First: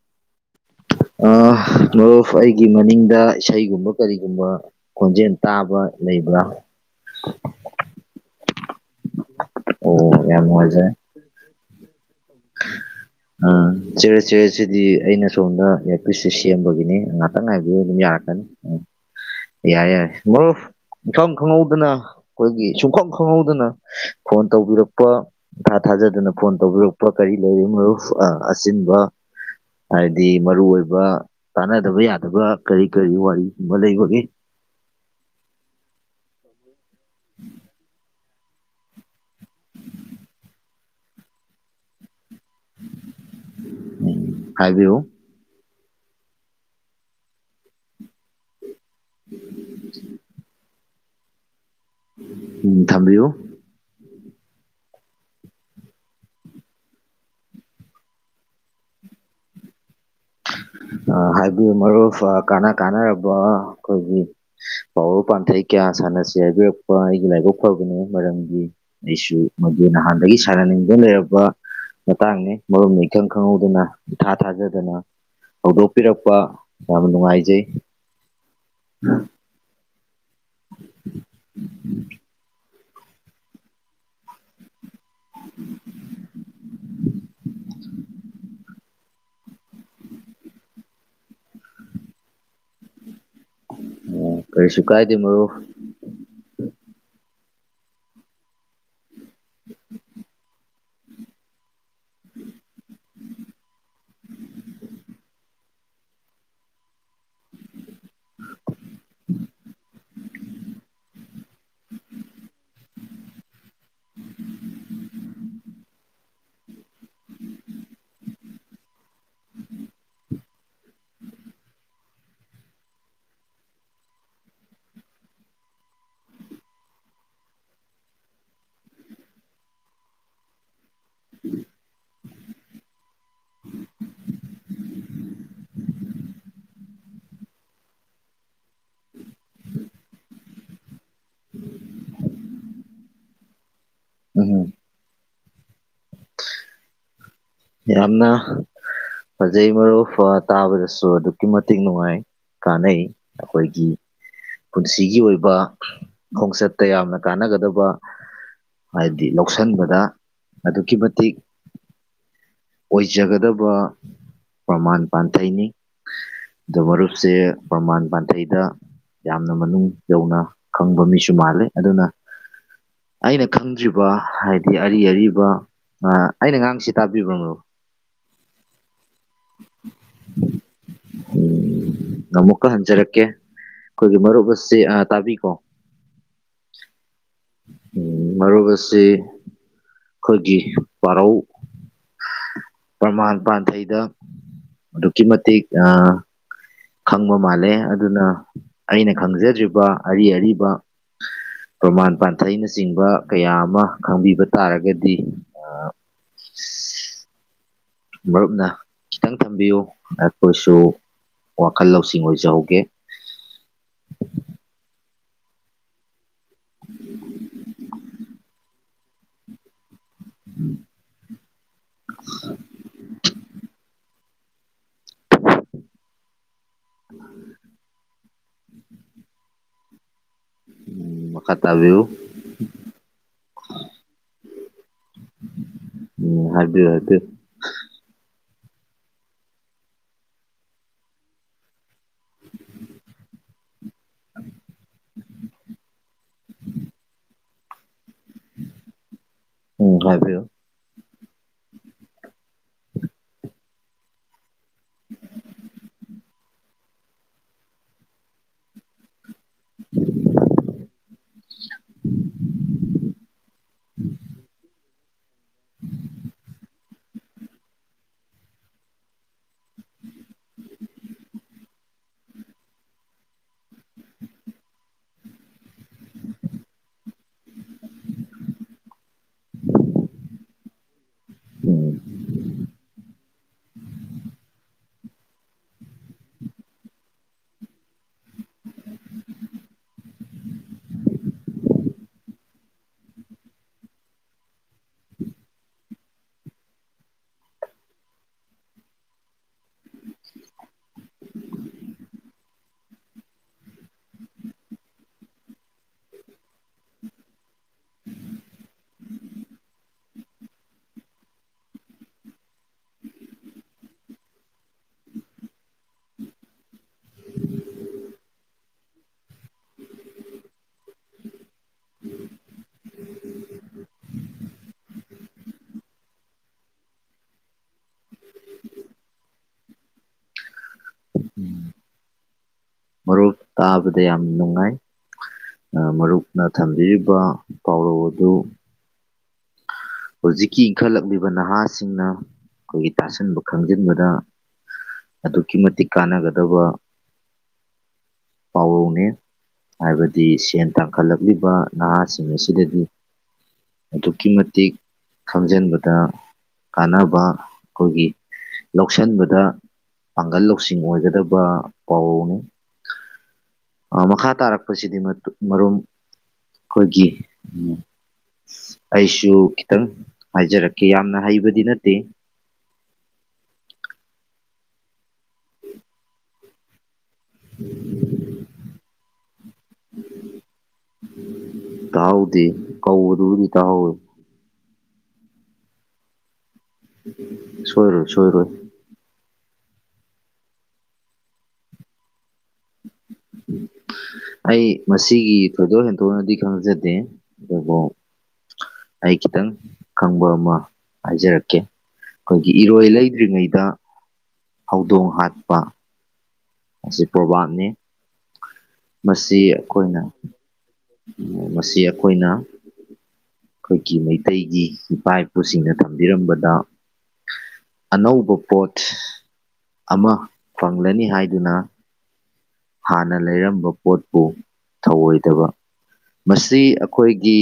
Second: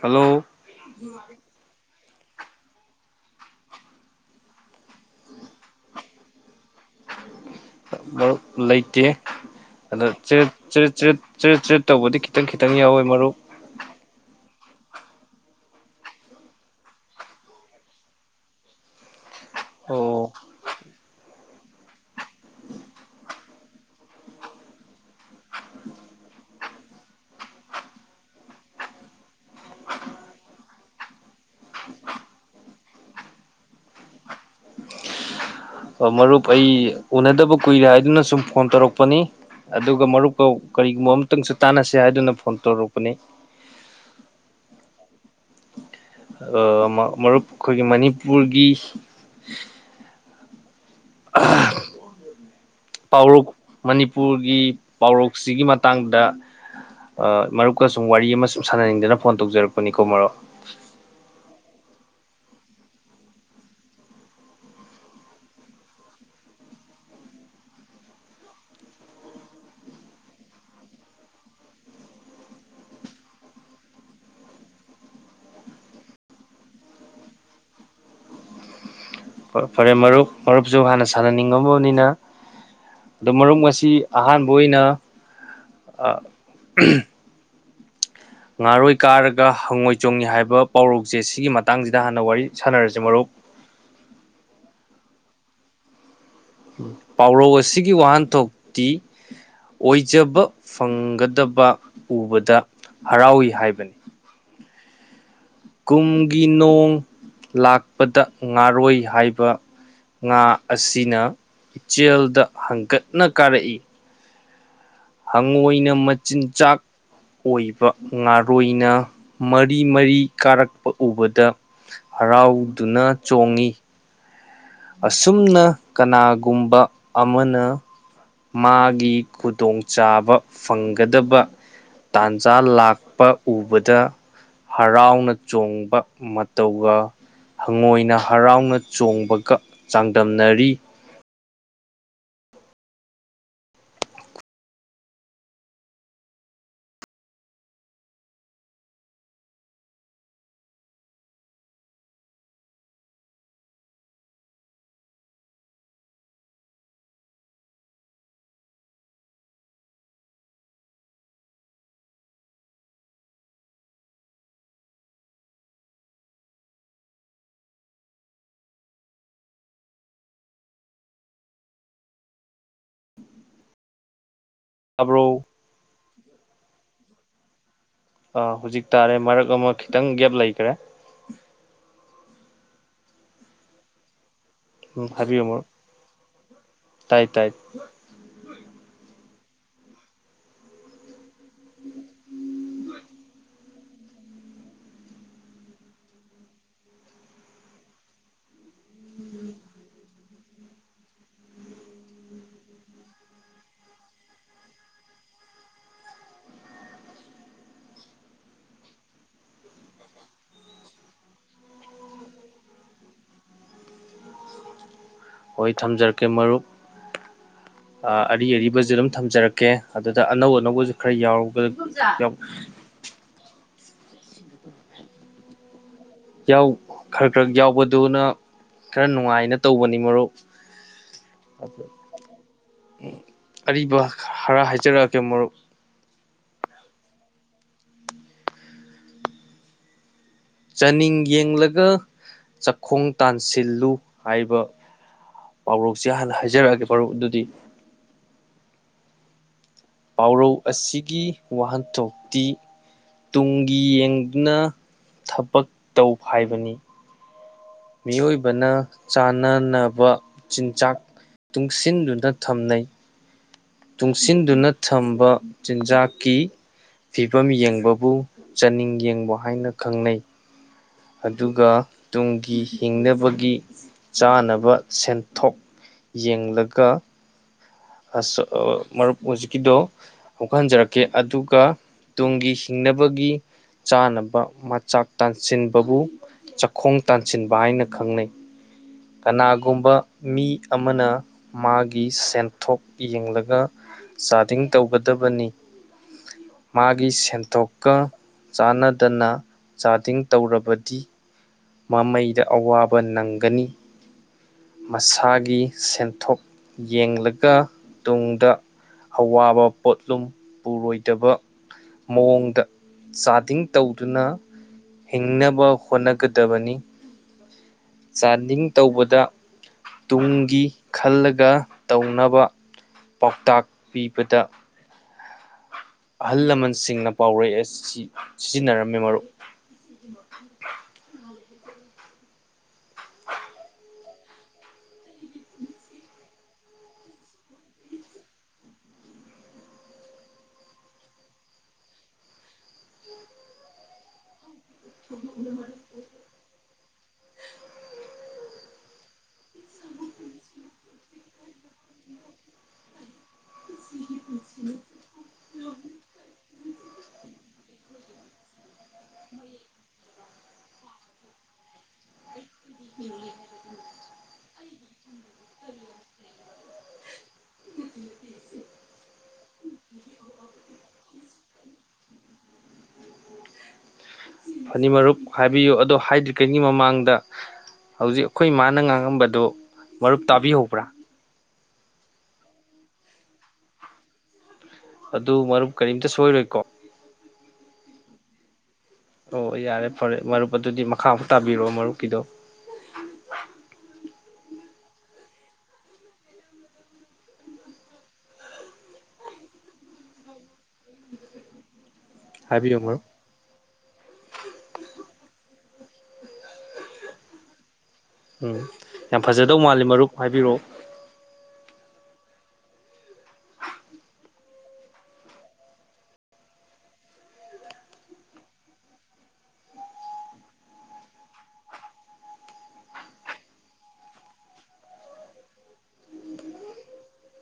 hello ꯑ ꯃꯔꯨꯞ ꯑꯩꯒꯤ ꯃꯅꯤꯡꯗ ꯏꯁꯩꯒꯨꯝꯕ ꯀꯔꯤꯒꯨꯝꯕ ꯈꯣꯟꯖꯦꯟ ꯇꯥꯕ ꯂꯩꯕ꯭ꯔꯥ ꯑꯣ ꯑꯗꯣ ꯌꯥꯝ ꯆꯦꯠ ꯆꯦ ꯅꯨꯡꯉꯥꯏꯖꯔꯦ ꯆ‍꯭ꯔꯦꯠ ꯆ꯭ꯔꯦꯠ ꯆ꯭ꯔꯦꯠ ꯇꯧꯕꯗꯤ ꯈꯤꯇꯪ ꯈꯤꯇꯪ ꯌꯥꯎꯋꯦ ꯃꯔꯨꯞ ꯎꯝ ꯆꯦꯔꯦꯠ ꯆꯦꯔꯦꯠ ꯁꯤꯗꯤ ꯑꯩꯅ ꯁꯣꯝꯗ ꯏꯌꯥꯔ ꯄꯤꯁꯁꯦ ꯁꯦꯝꯕꯒꯤꯅꯤ ꯉꯍꯥꯛꯇꯪ ꯉꯥꯏꯕꯤꯌꯨ ꯑꯗꯨꯝ ꯌꯥꯔꯛꯀꯅꯤ [inaudible] ꯌꯥꯔꯦ ꯌꯥꯔꯦ ꯑꯣ ꯃꯔꯨꯞ ꯏꯝꯈꯪ ꯈꯪꯍꯧꯗꯅ ꯑꯩꯈꯣꯏꯒꯤ ꯁꯨꯡꯈꯪ ꯈꯪꯍꯧꯗꯅ ꯐꯣꯟ ꯇꯧꯕꯤꯔꯛꯄ ꯏꯥꯊꯥ ꯊꯥꯖꯗꯅ ꯐꯣꯟ ꯇꯧꯕꯤꯔꯛꯄ ꯀꯔꯤ ꯂꯩꯔꯦ ꯃꯔꯨꯞ ꯑ ꯑꯆꯤꯟꯕ ꯍꯥꯏꯗꯤ ꯃꯔꯨ ꯑꯣꯏꯕ ꯇꯥꯟꯅꯗꯕ ꯌꯥꯗꯕ ꯀꯔꯤ ꯀꯔꯤ ꯋꯥꯔꯤꯒꯨꯝꯕ ꯂꯩꯕꯒꯦ ꯃꯔꯨꯞ ꯑꯩ ꯎꯅꯗꯕ ꯀꯨꯏꯔꯦ ꯍꯥꯏꯗꯨꯅ ꯁꯨꯝ ꯐꯣꯟ ꯇꯧꯔꯛꯄꯅꯤ ꯑꯗꯨꯒ ꯃꯔꯨꯞꯀ ꯀꯔꯤꯒꯨꯝꯕ ꯑꯃꯇꯪꯁꯨ ꯇꯥꯟꯅꯁꯦ ꯍꯥꯏꯗꯨꯅ ꯐꯣꯟ ꯇꯧꯔꯛꯄꯅꯤ ꯎꯝ ꯍꯥꯏꯕꯤꯌꯨ ꯑ ꯃꯔꯨꯞ ꯑꯩꯈꯣꯏꯒꯤ ꯃꯅꯤꯄꯨꯔꯒꯤ [inaudible] ꯎꯝ ꯊꯝꯕꯤꯌꯨ ꯄꯥꯎꯔꯧ ꯃꯅꯤꯄꯨꯔꯒꯤ ꯄꯥꯎꯔꯧꯁꯤꯒꯤ ꯃꯇꯥꯡꯗ ꯑꯩ ꯃꯔꯨꯞꯀ ꯁꯨꯝ ꯋꯥꯔꯤ ꯑꯃ ꯁꯨꯝ ꯁꯥꯟꯅꯅꯤꯡꯗꯅ ꯐꯣꯟ ꯇꯧꯖꯔꯛꯄꯅꯤꯀꯣ ꯃꯔꯨꯞ ꯑ ꯍꯥꯏꯕꯤꯌꯨ ꯃꯔꯨꯞ ꯑ ꯀꯥꯟꯅ ꯀꯥꯟꯅꯔꯕ ꯑꯩꯈꯣꯏꯒꯤ ꯄꯥꯎꯔ ꯄꯥꯟꯊꯩ ꯀꯌꯥ ꯁꯥꯟꯅꯁꯤ ꯍꯥꯏꯕꯤꯔꯛꯄ ꯑꯩꯒꯤ ꯂꯥꯏꯕꯛ ꯐꯕꯅꯤ ꯃꯔꯝꯗꯤ ꯑꯩꯁꯨ ꯃꯗꯨ ꯅꯍꯥꯟꯗꯒꯤ ꯁꯥꯟꯅꯅꯤꯡꯗꯨꯅ ꯂꯩꯔꯛꯄ ꯃꯇꯥꯡꯅꯤ ꯃꯔꯨꯞꯅ ꯏꯈꯪ ꯈꯪꯍꯧꯗꯅ ꯏꯊꯥ ꯊꯥꯖꯗꯅ ꯍꯧꯗꯣꯛꯄꯤꯔꯛꯄ ꯌꯥꯝꯅ ꯅꯨꯡꯉꯥꯏꯖꯩ ꯎꯝ ꯐꯔꯦ ꯃꯔꯨꯞ ꯃꯔꯨꯞꯁꯨ ꯍꯥꯟꯅ ꯁꯥꯟꯅꯅꯤꯡꯉꯝꯃꯕꯅꯤꯅ ꯑꯗꯣ ꯃꯔꯨꯞ ꯉꯁꯤ ꯑꯍꯥꯟꯕ ꯑꯣꯏꯅ ꯉꯥꯔꯣꯏ ꯀꯥꯔꯒ ꯍꯪꯉꯣꯏ ꯆꯣꯡꯉꯤ ꯍꯥꯏꯕ ꯄꯥꯎꯔꯧꯁꯦ ꯁꯤꯒꯤ ꯃꯇꯥꯡꯁꯤꯗ ꯍꯥꯟꯅ ꯋꯥꯔꯤ ꯁꯥꯟꯅꯔꯁꯦ ꯃꯔꯨꯞ ꯑꯣ ꯀꯔꯤꯁꯨꯨꯀꯥꯏꯗꯦ ꯃꯔꯨꯞ ꯄꯥꯎꯔꯧ ꯑꯁꯤꯒꯤ ꯋꯥꯍꯟꯊꯣꯛꯇꯤ ꯑꯣꯏꯖꯕ ꯐꯪꯒꯗꯕ ꯎꯕꯗ ꯍꯔꯥꯎꯋꯤ ꯍꯥꯏꯕꯅꯤ ꯀꯨꯝꯒꯤ ꯅꯣꯡ ꯂꯥꯛꯄꯗ ꯉꯥꯔꯣꯏ ꯍꯥꯏꯕ ꯉꯥ ꯑꯁꯤꯅ ꯏꯆꯦꯜꯗ ꯍꯪꯀꯠꯅ ꯀꯥꯔꯛꯏ [inaudible] ꯍꯪꯉꯣꯏꯅ ꯃꯆꯤꯟꯖꯥꯛ ꯑꯣꯏꯕ ꯉꯥꯔꯣꯏꯅ ꯃꯔꯤ ꯃꯔꯤ ꯀꯥꯔꯛꯄ ꯎꯕꯗ ꯍꯔꯥꯎꯗꯨꯅ ꯆꯣꯡꯉꯤ ꯑꯁꯨꯝꯅ ꯀꯅꯥꯒꯨꯝꯕ ꯑꯃꯅ ꯃꯥꯒꯤ ꯈꯨꯗꯣꯡꯆꯥꯥꯕ ꯐꯪꯒꯗꯕ ꯇꯥꯟꯖꯥ ꯂꯥꯛꯄ ꯎꯕꯗ ꯍꯔꯥꯎꯅ ꯆꯣꯡꯕ ꯃꯇꯧꯒ ꯍꯪꯉꯣꯏꯅ ꯍꯔꯥꯎꯅ ꯆꯣꯡꯕꯒ ꯆꯥꯡꯗꯝꯅꯔꯤ ꯎꯝ ꯍꯨꯝ ꯌꯥꯝꯅ ꯐꯖꯩ ꯃꯔꯨꯞ ꯑꯥ ꯇꯥꯕꯗꯁꯨ ꯑꯗꯨꯛꯀꯤ ꯃꯇꯤꯛ ꯅꯨꯡꯉꯥꯏ ꯀꯥꯟꯅꯩ ꯑꯩꯈꯣꯏꯒꯤ ꯄꯨꯟꯁꯤꯒꯤ ꯑꯣꯏꯕ ꯈꯣꯡꯆꯠꯇ ꯌꯥꯝꯅ ꯀꯥꯟꯅꯒꯗꯕ ꯍꯥꯏꯗꯤ ꯂꯧꯁꯤꯟꯕꯗ ꯑꯗꯨꯛꯀꯤ ꯃꯇꯤꯛ ꯑꯣꯏꯖꯒꯗꯕ ꯄ꯭ꯔꯃꯥꯟ ꯄꯥꯟꯊꯩꯅꯤ ꯑꯗꯣ ꯃꯔꯨꯞꯁꯦ ꯄ꯭ꯔꯃꯥꯟ ꯄꯥꯟꯊꯩꯗ ꯌꯥꯝꯅ ꯃꯅꯨꯡ ꯌꯧꯅ ꯈꯪꯕ ꯃꯤꯁꯨ ꯃꯥꯜꯂꯤ ꯑꯗꯨꯅ ꯑꯩꯅ ꯈꯪꯗ꯭ꯔꯤꯕ ꯍꯥꯏꯗꯤ ꯑꯔꯤ ꯇꯥꯕ꯭ꯔꯣ ꯑꯔꯤꯕ ꯑꯥ ꯑꯩꯅ ꯉꯥꯡꯁꯤ ꯇꯥꯕꯤꯕ꯭ꯔ ꯃꯔꯨꯞ ꯑꯥ ꯍꯧꯖꯤꯛ ꯇꯥꯔꯦ ꯃꯔꯛ ꯑꯃ ꯈꯤꯇꯪ ꯒꯦꯞ ꯂꯩꯒꯔꯦ ꯎꯝ ꯑꯃꯨꯛꯀ ꯍꯟꯖꯔꯛꯀꯦ ꯑꯩꯈꯣꯏꯒꯤ ꯃꯔꯨꯞ ꯑꯁꯤ ꯎꯝ ꯑꯥ ꯍꯥꯏꯕꯤꯌꯨ ꯇꯥꯕꯤꯀꯣ ꯃꯔꯨꯞ ꯇꯥꯏ ꯇꯥꯏ ꯃꯔꯨꯞ ꯑꯁꯤ ꯑꯩꯈꯣꯏꯒꯤ ꯄꯔꯧ ꯄ꯭ꯔꯃꯥꯟ ꯄꯥꯟꯊꯩꯗ ꯑꯗꯨꯛꯀꯤ ꯃꯇꯤꯛ ꯑꯥ ꯈꯪꯕ ꯃꯥꯜꯂꯦ ꯑꯗꯨꯅ ꯑꯩꯅ ꯈꯪꯖꯗ꯭ꯔꯤꯕ ꯑꯔꯤ ꯑꯔꯤꯕ ꯄ꯭ꯔꯃꯥꯟ ꯄꯥꯟꯊꯩꯅꯆꯤꯡꯕ ꯀꯌꯥ ꯑꯃ ꯈꯪꯕꯤꯕ ꯇꯥꯔꯒꯗꯤ ꯃꯔꯨꯞꯅ ꯈꯤꯇꯪ ꯊꯝꯕꯤꯌꯨ ꯑꯩꯈꯣꯏꯁꯨ ꯋꯥꯈꯜ ꯂꯧꯁꯤꯡ ꯑꯣꯏꯖꯍꯧꯒꯦ ꯍꯣꯏ ꯊꯝꯖꯔꯛꯀꯦ ꯃꯔꯨꯞ ꯑꯥ ꯑꯔꯤ ꯑꯔꯤꯕꯁꯤ ꯑꯗꯨꯝ ꯊꯝꯖꯔꯛ ꯀꯦ ꯑꯗꯨꯗ ꯑꯅꯧ ꯑꯅꯧꯕꯁꯨ ꯈꯔ ꯌꯥꯎ [unintelligible] ꯌꯥꯎ ꯈꯔ ꯈꯔ ꯌꯥꯎꯕꯗꯨꯅ ꯈꯔ ꯅꯨꯡꯉꯥꯏꯅ ꯇꯧꯕꯅꯤ ꯃꯔꯨꯞ ꯎꯝ ꯃꯈꯥ ꯇꯥꯕꯤꯌꯨ ꯑꯔꯤꯕ ꯍꯥꯔ ꯍꯥꯏꯖꯔꯛꯑꯒꯦ ꯃꯔꯨꯞ ꯎꯝ ꯍꯥꯏꯕꯤꯌ ꯍꯥꯏꯗꯤ ꯆꯥꯅꯤꯡ ꯌꯦꯡꯂꯒ ꯆꯥꯛꯈꯣꯡ ꯇꯥꯟꯁꯤꯜꯂꯨ ꯍꯥꯏꯕ ꯄꯥꯎꯔꯣꯛꯁꯦ ꯍꯥꯟꯅ ꯍꯥꯏꯔꯛꯑꯒꯦ ꯃꯔꯨꯞ ꯑꯥꯗꯨꯗꯤ ꯎꯝ ꯍꯥꯏꯕꯤꯌꯨ ꯄꯥꯎꯔꯧ ꯑꯁꯤꯒꯤ ꯋꯥꯍꯟꯊꯣꯛꯇꯤ ꯇꯨꯡꯒꯤ ꯌꯦꯡꯗꯨꯅ ꯊꯕꯛ ꯇꯧ ꯍꯥꯏꯕꯅꯤ ꯃꯤ ꯑꯣꯏꯕꯅ ꯆꯥꯟꯅꯅꯕ ꯆꯤꯟꯖꯥꯛ ꯇꯨꯡꯁꯤꯟꯗꯨꯅ ꯊꯝꯅꯩ ꯇꯨꯡꯁꯤꯟꯗꯨꯅ ꯊꯝꯕ ꯆꯤꯟꯖꯥꯛꯀꯤ ꯐꯤꯕꯝ ꯌꯦꯡꯕꯕꯨ ꯆꯥꯅꯤꯡ ꯌꯦꯡꯕ ꯍꯥꯏꯅ ꯈꯪꯅꯩ ꯎꯝ ꯑꯗꯨꯒ ꯇꯨꯡꯒꯤ ꯍꯤꯡꯅꯕꯒꯤ ꯆꯥꯅꯕ ꯁꯦꯟꯊꯣꯛ ꯌꯦꯡꯂꯒ ꯑꯁꯣ ꯃꯔꯨꯞ ꯍꯣꯖꯤꯛ ꯀꯤꯗꯣ ꯑꯃꯨꯛꯀꯥ ꯍꯟꯖꯔꯛꯀꯦ ꯑꯗꯨꯒ ꯇꯨꯡꯒꯤ ꯍꯤꯡꯅꯕꯒꯤ ꯆꯥꯅꯕ ꯃꯆꯥꯛ ꯇꯥꯟꯁꯤꯟꯕꯕꯨ ꯆꯥꯈꯣꯡ ꯇꯥꯟꯁꯤꯟꯕ ꯍꯥꯏꯅ ꯈꯪꯅꯩ ꯀꯅꯥꯒꯨꯝꯕ ꯃꯤ ꯑꯃꯅ ꯃꯥꯒꯤ ꯁꯦꯟ ꯊꯣꯛ ꯌꯦꯡꯂꯒ ꯆꯥꯔꯗꯤꯡ ꯇꯧꯒꯗꯕꯅꯤ ꯃꯥꯒꯤ ꯁꯦꯟꯊꯣꯛꯀ ꯆꯥꯟꯅꯗꯅ ꯆꯥꯗꯤꯡ ꯇꯧꯔꯕꯗꯤ ꯃꯃꯩꯗ ꯑꯋꯥꯕ ꯅꯪꯒꯅꯤ ꯃꯁꯥꯒꯤ ꯁꯦꯟꯊꯣꯛ ꯌꯦꯡꯂꯒ ꯇꯨꯡꯗ ꯑꯋꯥꯕ ꯄꯣꯠꯂꯨꯝ ꯄꯨꯔꯣꯏꯗꯕ ꯃꯑꯣꯡꯗ ꯆꯥꯗꯤꯡ ꯇꯧꯗꯨꯅ ꯍꯤꯡꯅꯕ ꯍꯣꯠꯅꯒ ꯗꯕꯅꯤ ꯆꯥꯟꯗꯤꯡ ꯇꯧꯕꯗ ꯇꯨꯡꯒꯤ ꯈꯜꯂꯒ ꯇꯧꯅꯕ ꯄꯥꯎꯇꯥꯛ ꯄꯤꯕꯗ ꯑꯍꯜ ꯂꯃꯟꯁꯤꯡꯅ ꯄꯥꯎꯔꯩ ꯑꯁꯤ ꯁꯤꯖꯤꯟꯅꯔꯝꯃꯤ ꯃꯔꯨꯞ ꯃꯔꯨꯞ ꯇꯥꯕꯗ ꯌꯥꯝ ꯅꯨꯡꯉꯥꯏ ꯑ ꯃꯔꯨꯞꯅ ꯊꯝꯕꯤꯔꯤꯕ ꯄꯥꯎꯔꯧ ꯑꯗꯨ ꯍꯧꯖꯤꯛꯀꯤ ꯏꯟꯈꯠꯂꯛꯂꯤꯕ ꯅꯍꯥꯁꯤꯡꯅ ꯑꯩꯈꯣꯏꯒꯤ ꯇꯥꯁꯟꯕ ꯈꯪꯖꯤꯟꯕꯗ ꯑꯗꯨꯛꯀꯤ ꯃꯇꯤꯛ ꯀꯥꯟꯅꯒꯗꯕ ꯄꯥꯎꯔꯧꯅꯦ ꯍꯥꯏꯕꯗꯤ ꯁꯦꯟ ꯇꯥꯡꯈꯠꯂꯛꯂꯤꯕ ꯅꯍꯥꯁꯤꯡ ꯑꯁꯤꯗꯗꯤ ꯑꯗꯨꯛꯀꯤ ꯃꯇꯤꯛ ꯈꯪꯖꯟꯕꯗ ꯀꯥꯟꯅꯕ ꯑꯩꯈꯣꯏꯒꯤ ꯂꯧꯁꯤꯟꯕꯗ ꯄꯥꯡꯒꯜ ꯂꯧ ꯂꯧꯁꯤꯡ ꯑꯣꯏꯒꯗꯕ ꯄꯥꯎꯔꯧꯅꯤ [inaudible] ꯑꯥ ꯃꯈꯥ ꯇꯥꯔꯛꯄꯁꯤꯗꯤ ꯃꯔꯨꯞ ꯑꯩꯈꯣꯏꯒꯤ ꯑꯩꯁꯨ ꯈꯤꯇꯪ ꯍꯥꯏꯖꯔꯛꯀꯦ ꯌꯥꯝꯅ ꯍꯩꯕꯗꯤ ꯅꯠꯇꯦ ꯐꯅꯤ ꯃꯔꯨꯞ ꯍꯥꯏꯕꯤꯌꯨ ꯑꯗꯣ ꯍꯥꯏꯗ꯭ꯔꯤꯉꯩꯒꯤ ꯃꯃꯥꯡꯗ ꯍꯧꯖꯤꯛ ꯑꯩꯈꯣꯏ ꯏꯃꯥꯅ ꯉꯥꯡꯉꯝꯕꯗꯨ ꯃꯔꯨꯞ ꯇꯥꯕꯤꯍꯧꯕ꯭ꯔꯥ ꯇꯥꯥꯍꯧꯗꯤꯌꯦ ꯀꯧꯕꯗꯨꯕꯨꯗꯤ ꯇꯥꯍꯧꯋꯦ ꯑꯗꯨ ꯃꯔꯨꯞ ꯀꯔꯤꯝꯇ ꯁꯣꯏꯔꯣꯏꯀꯣ ꯁꯣꯏꯔꯣꯏ ꯁꯣꯏꯔꯣꯏ ꯑꯣ ꯌꯥꯔꯦ ꯐꯔꯦ ꯃꯔꯨꯞ ꯑꯗꯨꯗꯤ ꯃꯈꯥ ꯃꯨꯛ ꯇꯥꯕꯤꯔꯛꯑꯣ ꯃꯔꯨꯞꯀꯤꯗꯣ ꯑꯩ ꯃꯁꯤꯒꯤ ꯊꯣꯏꯗꯣꯛ ꯍꯦꯟꯗꯣꯛꯅꯗꯤ ꯈꯪꯖꯗꯦ ꯑꯗꯨꯕꯨ ꯑꯩ ꯈꯤꯇꯪ ꯈꯪꯕ ꯑꯃ ꯍꯥꯏꯖꯔꯛꯀꯦ ꯑꯩꯈꯣꯏꯒꯤ ꯍꯥꯏꯕꯤꯌꯨ ꯏꯔꯣꯏ ꯃꯔꯨꯞ ꯂꯩꯗ꯭ꯔꯤꯉꯩꯗ ꯍꯧꯗꯣꯡ ꯍꯥꯠꯄ ꯑꯁꯤ ꯄ꯭ꯔꯣꯚꯥ꯭ꯔꯕꯅꯤ ꯎꯝ ꯌꯥꯝ ꯐꯖꯗꯧ ꯃꯥꯜꯂꯤ ꯃꯔꯨꯞ ꯍꯥꯏꯕꯤꯔꯛꯑꯣ ꯃꯁꯤ ꯑꯩꯈꯣꯏꯅ ꯑꯩꯈꯣꯏꯒꯤ ꯃꯩꯇꯩꯒꯤ ꯏꯄꯥ ꯏꯄꯨꯁꯤꯡꯅ ꯊꯝꯕꯤꯔꯝꯕꯗ ꯑꯅꯧꯕ ꯄꯣꯠ ꯑꯃ ꯐꯪꯂꯅꯤ ꯍꯥꯏꯗꯨꯅ ꯍꯥꯟꯅ ꯂꯩꯔꯝꯕ ꯄꯣꯠꯄꯨ ꯊꯧꯑꯣꯏꯗꯕ ꯃꯁꯤ ꯑꯩꯈꯣꯏꯒꯤ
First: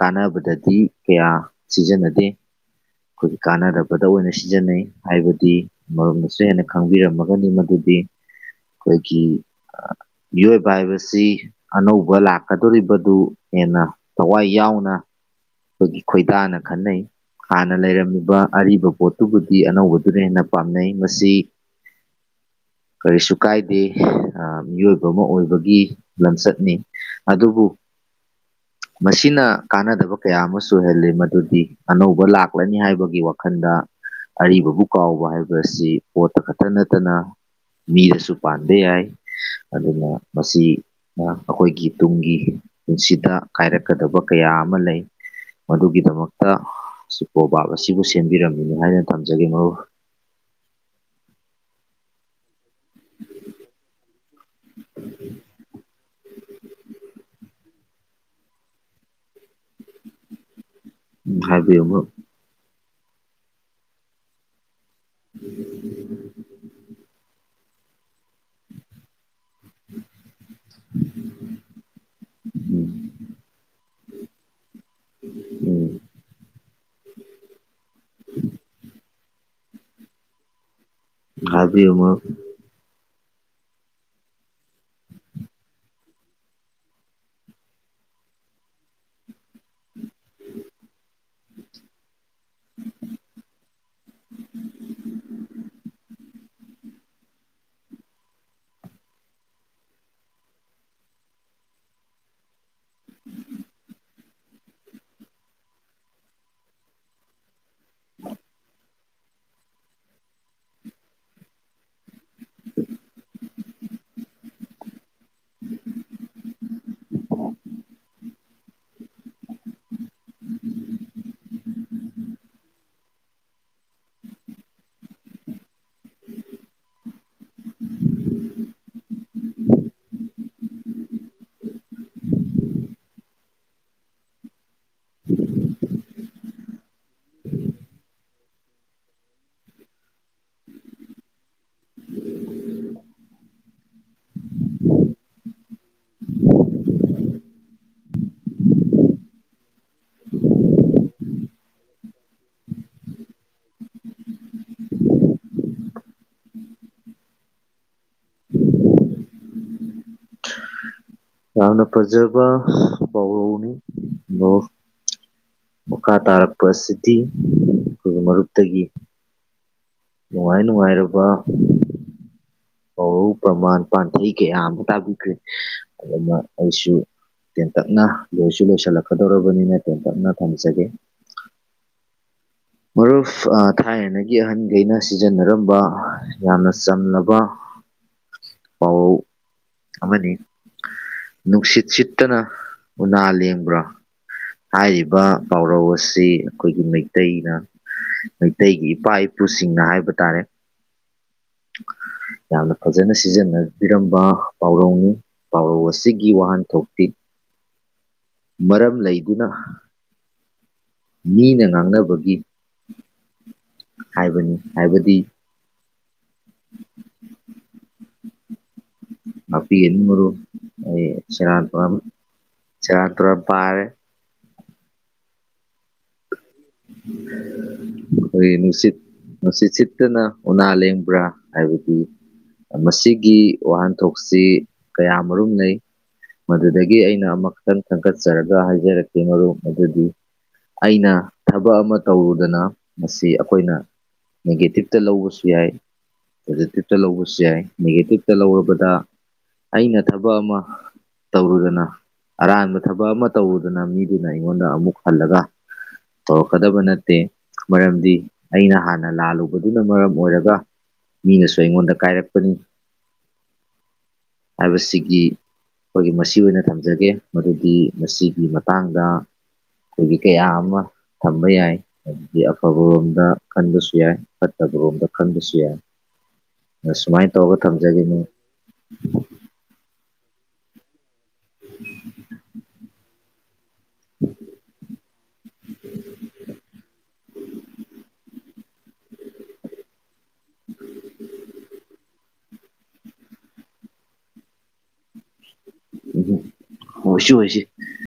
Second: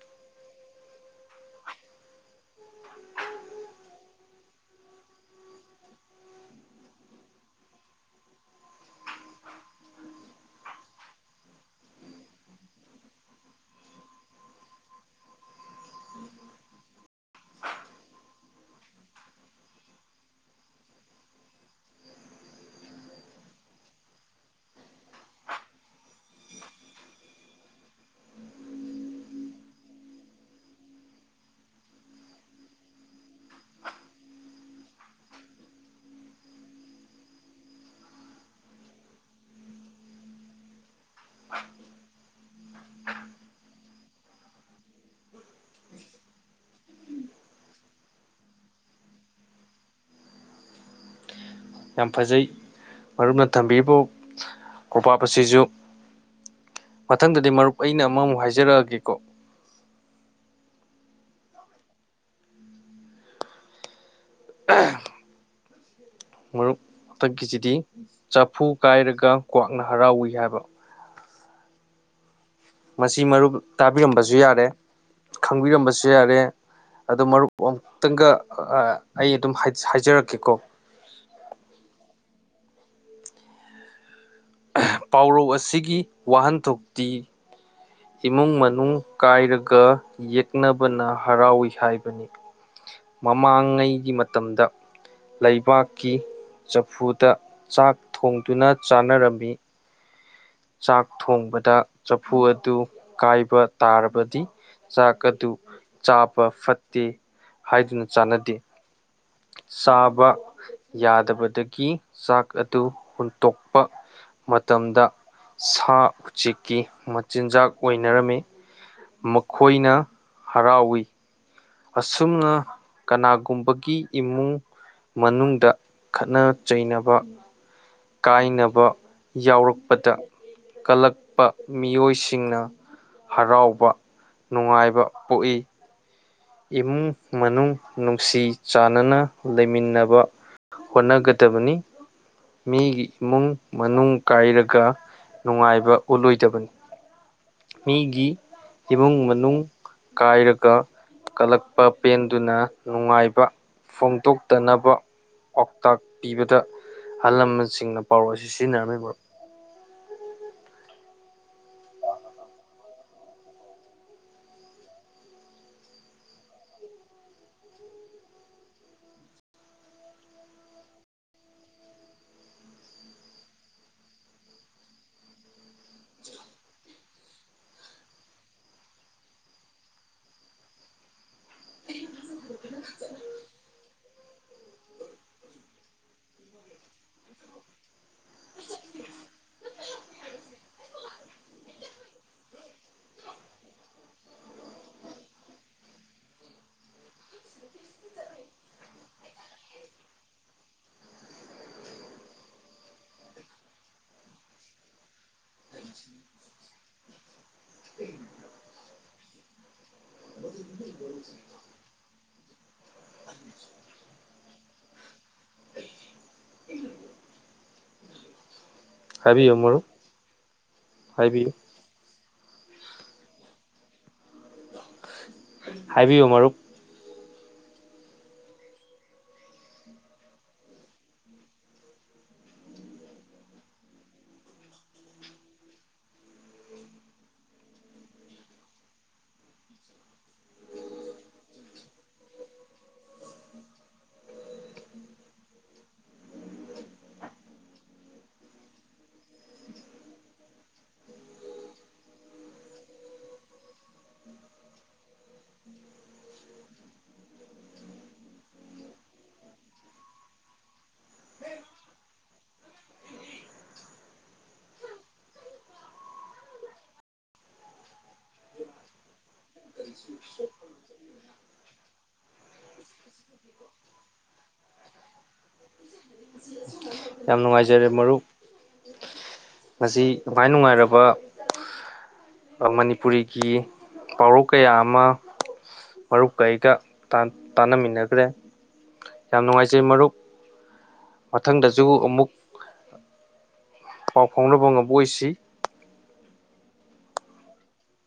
ꯀꯥꯟꯅꯕꯗꯗꯤ ꯀꯌꯥ ꯁꯤꯖꯤꯟꯅꯗꯦ ꯑꯩꯈꯣꯏꯒꯤ ꯀꯥꯟꯅꯗꯕꯗ ꯑꯣꯏꯅ ꯁꯤꯖꯤꯟꯅꯩ ꯍꯥꯏꯕꯗꯤ ꯃꯔꯞꯅꯁꯨ ꯍꯦꯟꯅ ꯈꯪꯕꯤꯔꯝꯃꯒꯅꯤ ꯃꯗꯨꯗꯤ ꯃꯤꯑꯣꯏꯕ ꯍꯥꯏꯕꯁꯤ ꯑꯅꯧꯕ ꯂꯥꯛꯀꯗꯣꯔꯤꯕꯗꯨ ꯍꯦꯟꯅ ꯊꯋꯥꯏ ꯌꯥꯎꯅ ꯑꯩꯈꯣꯏꯒꯤ ꯈꯣꯏꯗꯥꯅ ꯈꯟꯅꯩ ꯍꯥꯟꯅ ꯂꯩꯔꯝꯃꯤꯕ ꯑꯔꯤꯕ ꯄꯣꯠꯇꯨꯕꯨꯗꯤ ꯑꯅꯧꯕꯗꯨꯅ ꯍꯦꯟꯅ ꯄꯥꯝꯅꯩ ꯃꯁꯤ ꯀꯔꯤꯁꯨꯨ ꯀꯥꯏꯗꯦ ꯑꯥ ꯃꯤꯑꯣꯏꯕ ꯑꯃ ꯑꯣꯏꯕꯒꯤ ꯂꯝꯆꯠꯅꯤ ꯑꯗꯨꯕꯨ ꯎꯝ ꯃꯁꯤꯅ ꯀꯥꯟꯅꯗꯕ ꯀꯌꯥ ꯑꯃꯁꯨ ꯑꯣꯏꯍꯜꯂꯤ ꯃꯗꯨꯗꯤ ꯑꯅꯧꯕ ꯂꯥꯛꯂꯅꯤ ꯍꯥꯏꯕꯒꯤ ꯋꯥꯈꯜꯗ ꯑꯔꯤꯕꯕꯨ ꯀꯥꯎꯕ ꯍꯥꯏꯕ ꯑꯁꯤ ꯄꯣꯠꯇ ꯈꯛꯇ ꯅꯠꯇꯅ ꯃꯤꯗꯁꯨ ꯄꯥꯟ ꯗꯦ ꯌꯥꯏ ꯑꯗꯨꯅ ꯃꯁꯤ ꯅ ꯑꯈꯣꯏꯒꯤ ꯇꯨꯡꯒꯤ ꯄꯨꯟꯁꯤꯗ ꯀꯥꯏꯔꯛꯀꯗꯕ ꯀꯌꯥ ꯑꯃ ꯂꯩ ꯃꯗꯨꯒꯤꯗꯃꯛꯇ ꯁꯤ ꯀꯣꯕꯥꯞ ꯑꯁꯤꯕꯨ ꯁꯦꯝꯕꯤꯔꯝꯃꯤꯅꯤ ꯍꯥꯏꯅ ꯊꯝꯖꯒꯦ ꯃꯔꯨꯞ ꯌꯥꯝ ꯐꯖꯩ ꯃꯔꯨꯞꯅ ꯊꯝꯕꯤꯔꯤꯕ ꯀꯣꯕꯥꯞ ꯑꯁꯤꯁꯨ ꯃꯊꯪꯗꯗꯤ ꯃꯔꯨꯞ ꯑꯩꯅ ꯑꯃꯃꯨꯛ ꯍꯥꯏꯖꯔꯛꯑꯒꯦꯀꯣ ꯎꯝ ꯍꯥꯏꯕꯤꯌꯨꯕꯣ ꯑꯥ [unintelligible] ꯍꯟꯊꯛꯀꯤꯁꯤꯗꯤ ꯆꯐꯨ ꯀꯥꯏꯔꯒ ꯀ꯭ꯋꯥꯛꯅ ꯍꯔꯥꯎꯏ ꯍꯥꯏꯕ ꯃꯁꯤ ꯃꯔꯨꯞ ꯇꯥꯕꯤꯔꯝꯕꯁꯨ ꯌꯥꯔꯦ ꯎꯝ ꯈꯪꯕꯤꯔꯝꯕꯁꯨ ꯌꯥꯔꯦ ꯑꯗꯣ ꯃꯔꯨꯞ ꯑꯃꯨꯛꯇꯪꯒ ꯑꯩ ꯑꯗꯨꯝ ꯍꯥꯏꯖꯔꯛꯀꯦꯀꯣ ꯎꯝ ꯍꯥꯏꯕꯤꯌꯨ ꯃꯔꯨꯞ ꯄꯥꯎꯔꯧ ꯑꯁꯤꯒꯤ ꯋꯥꯍꯟꯊꯣꯛꯇꯤ ꯏꯃꯨꯡ ꯃꯅꯨꯡ ꯀꯥꯏꯔꯒ ꯌꯦꯛꯅꯕꯅ ꯍꯔꯥꯎꯏ ꯍꯥꯏꯕꯅꯤ ꯃꯃꯥꯡꯉꯩꯒꯤ ꯃꯇꯝꯗ ꯂꯩꯕꯥꯛꯀꯤ ꯆꯐꯨꯗ ꯆꯥꯛ ꯊꯣꯡꯗꯨꯅ ꯆꯥꯟꯅꯔꯝꯃꯤ ꯆꯥꯛ ꯊꯣꯡꯕꯗ ꯆꯐꯨ ꯑꯗꯨ ꯀꯥꯏꯕ ꯇꯥꯔꯕꯗꯤ ꯆꯥꯛ ꯑꯗꯨ ꯆꯥꯕ ꯐꯠꯇꯦ ꯍꯥꯏꯗꯨꯅ ꯆꯥꯟꯅꯗꯦ ꯆꯥꯕ ꯌꯥꯗꯕꯗꯒꯤ ꯆꯥꯛ ꯑꯗꯨ ꯍꯨꯟꯇꯣꯛꯄ ꯃꯇꯝꯗ ꯁꯥ ꯎꯆꯦꯛꯀꯤ ꯃꯆꯤꯟꯖꯥꯛ ꯑꯣꯏꯅꯔꯝꯃꯤ ꯃꯈꯣꯏꯅ ꯍꯔꯥꯎꯋꯤ ꯑꯁꯨꯝꯅ ꯀꯅꯥꯒꯨꯝꯕꯒꯤ ꯏꯃꯨꯡ ꯃꯅꯨꯡꯗ ꯈꯠꯅ ꯆꯩꯅꯕ ꯀꯥꯏꯅꯕ ꯌꯥꯎꯔꯛꯄꯗ ꯀꯜꯂꯛꯄ ꯃꯤꯑꯣꯏꯁꯤꯡꯅ ꯍꯔꯥꯎꯕ ꯅꯨꯡꯉꯥꯏꯕ ꯄꯣꯛꯏ ꯏꯃꯨꯡ ꯃꯅꯨꯡ ꯅꯨꯡꯁꯤ ꯆꯥꯟꯅꯅ ꯂꯩꯃꯤꯟꯅꯕ ꯍꯣꯠꯅꯒꯗꯕꯅꯤ ꯃꯤꯒꯤ ꯏꯃꯨꯡ ꯃꯅꯨꯡ ꯀꯥꯏꯔꯒ ꯅꯨꯡꯉꯥꯏꯕ ꯎꯠꯂꯣꯏꯗꯕꯅꯤ ꯃꯤꯒꯤ ꯏꯃꯨꯡ ꯃꯅꯨꯡ ꯀꯥꯏꯔꯒ ꯀꯂꯛꯄ ꯄꯦꯟꯗꯨꯅ ꯅꯨꯡꯉꯥꯏꯕ ꯐꯣꯡꯗꯣꯛꯇꯅꯕ ꯄꯥꯎꯇꯥꯛ ꯄꯤꯕꯗ ꯑꯍꯜ ꯂꯃꯟꯁꯤꯡꯅ ꯄꯥꯎꯔ ꯑꯁꯤ ꯁꯤꯖꯤꯟꯅꯔꯝꯃꯤ ꯃꯔꯨꯞ ꯌꯥꯝꯅ ꯐꯖꯕ ꯄꯥꯎꯅꯤ ꯅꯣ ꯃꯈꯥ ꯇꯥꯔꯛꯄ ꯑꯁꯤꯗꯤ ꯑꯩꯈꯣꯏꯒꯤ ꯃꯔꯨꯞꯇꯒꯤ ꯅꯨꯡꯉꯥꯏ ꯅꯨꯡꯉꯥꯏꯔꯕ ꯄꯥꯎꯔꯧ ꯄ꯭ꯔꯃꯥꯟ ꯄꯥꯟꯊꯩ ꯀꯌꯥ ꯑꯃ ꯇꯥꯕꯤꯈ꯭ꯔꯦ ꯑꯗꯨꯅ ꯑꯩꯁꯨ ꯇꯦꯟꯇꯛꯅ ꯂꯣꯏꯁꯨ ꯂꯣꯏꯁꯤꯜꯂꯛꯀꯗꯧꯔꯕꯅꯤꯅ ꯇꯦꯟꯇꯛꯅ ꯊꯝꯖꯒꯦ ꯃꯔꯨꯞ ꯊꯥꯏꯅꯒꯤ ꯑꯍꯟꯈꯩꯅ ꯁꯤꯖꯤꯟꯅꯔꯝꯕ ꯌꯥꯝꯅ ꯆꯝꯂꯕ [inaudible] ꯄꯥꯎꯔꯧ ꯑꯃꯅꯤ ꯅꯨꯡꯁꯤꯠ ꯁꯤꯠꯇꯅ ꯎꯅꯥ ꯂꯦꯡꯕ꯭ꯔꯥ ꯍꯥꯏꯔꯤꯕ ꯄꯥꯎꯔꯧ ꯑꯁꯤ ꯑꯩꯈꯣꯏꯒꯤ ꯃꯩꯇꯩꯅ ꯃꯩꯇꯩꯒꯤ ꯏꯄꯥ ꯏꯄꯨꯁꯤꯡꯅ ꯍꯥꯏꯕ ꯇꯥꯔꯦ [inaudible] ꯌꯥꯝꯅ ꯐꯖꯅ ꯁꯤꯖꯤꯟꯅꯕꯤꯔꯝꯕ ꯄꯥꯎꯔꯧꯅꯤ ꯄꯥꯎꯔꯧ ꯑꯁꯤꯒꯤ ꯋꯥꯍꯟꯊꯣꯛꯇꯤ ꯃꯔꯝ ꯂꯩꯗꯨꯅ ꯃꯤꯅ ꯉꯥꯡꯅꯕꯒꯤ ꯍꯥꯏꯕꯅꯤ ꯍꯥꯏꯕꯗꯤ ꯍꯥꯏꯕꯤꯌꯨ ꯃꯔꯨꯞ ꯉꯥꯛꯄꯤꯒꯅꯤ ꯃꯔꯨꯞ ꯑꯩ ꯍꯥꯏꯕꯤꯌꯨ ꯁꯦꯔꯥꯟꯇꯨꯔ ꯁꯦꯔꯥꯟ ꯇꯨꯔ ꯄꯥꯔꯦ ꯍꯥꯏꯕꯤꯌꯨ ꯃꯔꯨꯞ ꯑꯩꯈꯣꯏꯒꯤ ꯅꯨꯡꯁꯤꯠ ꯅꯨꯡꯁꯤꯠ ꯁꯤꯠꯇꯅ ꯎꯅꯥ ꯂꯦꯡꯕ꯭ꯔꯥ ꯍꯥꯏꯕꯗꯤ ꯃꯁꯤꯒꯤ ꯋꯥꯍꯟꯊꯣꯛꯁꯤ ꯀꯌꯥꯃꯨꯝ ꯂꯩ ꯃꯗꯨꯗꯒꯤ ꯑꯩꯅ ꯑꯃꯛꯇꯪ ꯈꯟꯒꯠꯆꯔꯒ ꯍꯥꯏꯖꯔꯛꯀꯦ ꯃꯔꯨꯞ ꯃꯗꯨꯗꯤ ꯑꯩꯅ ꯊꯕꯛ ꯑꯃ ꯇꯧꯔꯨꯗꯅ ꯃꯁꯤ ꯑꯩꯈꯣꯏꯅ ꯅꯦꯒꯦꯇꯤꯞꯇ ꯂꯧꯕꯁꯨ ꯌꯥꯏ ꯄꯣꯖꯤꯇꯤꯚꯇ ꯂꯧꯕꯁꯨ ꯌꯥꯏ ꯅꯦꯒꯦꯇꯤꯞꯇ ꯂꯧꯔꯕꯗ ꯑꯩꯅ ꯊꯕꯛ ꯑꯃ ꯇꯧꯔꯨꯗꯅ ꯑꯔꯥꯟꯕ ꯊꯕꯛ ꯑꯃ ꯇꯧꯔꯨꯗꯅ ꯃꯤꯗꯨꯅ ꯑꯩꯉꯣꯟꯗ ꯑꯃꯨꯛ ꯍꯜꯂꯒ ꯇꯧꯔꯛꯀꯗꯕ ꯅꯠꯇꯦ ꯃꯔꯝꯗꯤ ꯑꯩꯅ ꯍꯥꯟꯅ ꯂꯥꯜꯂꯨꯕꯗꯨꯅ ꯃꯔꯝ ꯑꯣꯏꯔꯒ ꯃꯤꯅꯁꯨ ꯑꯩꯉꯣꯟꯗ ꯀꯥꯏꯔꯛꯄꯅꯤ ꯍꯥꯏꯕꯁꯤꯒꯤ ꯑꯩꯈꯣꯏꯒꯤ ꯃꯁꯤ ꯑꯣꯏꯅ ꯊꯝꯖꯒꯦ ꯃꯗꯨꯗꯤ ꯃꯁꯤꯒꯤ ꯃꯇꯥꯡꯗ ꯑꯩꯈꯣꯏꯒꯤ ꯀꯌꯥꯑꯃ ꯊꯝꯕ ꯌꯥꯏ ꯍꯥꯏꯗꯤ ꯑꯐꯕꯔꯣꯝꯗ ꯈꯟꯕꯁꯨ ꯌꯥꯏ ꯐꯠꯇꯕꯔꯣꯝꯗ ꯈꯟꯕꯁꯨ ꯌꯥꯏ ꯑ ꯁꯨꯃꯥꯏꯅ ꯌꯥꯝ ꯇꯧꯔꯒ ꯅꯨꯡꯉꯥꯏꯖꯔꯦ ꯊꯝꯖꯒꯦꯅꯦ ꯃꯁꯤ ꯅꯨꯡꯉꯥꯏ ꯅꯨꯡꯉꯥꯏꯔꯕ ꯑ ꯃꯅꯤꯄꯨꯔꯤꯒꯤ ꯄꯥꯎꯔꯣꯛ ꯀꯌꯥ ꯑꯃ ꯃꯔꯨꯞ ꯀꯩꯒ ꯇꯥꯟꯅꯃꯤꯟꯅꯈ꯭ꯔꯦ ꯌꯥꯝ ꯅꯨꯡꯉꯥꯏꯖꯩ ꯃꯔꯨꯞ ꯃꯊꯪꯗꯁꯨ ꯑꯃꯨꯛ ꯄꯥꯎ ꯐꯥꯎꯅꯕ ꯉꯝꯕ ꯑꯣꯏꯁꯤ ꯎ ꯑꯣꯏꯁꯤ ꯑꯣꯏꯁꯤ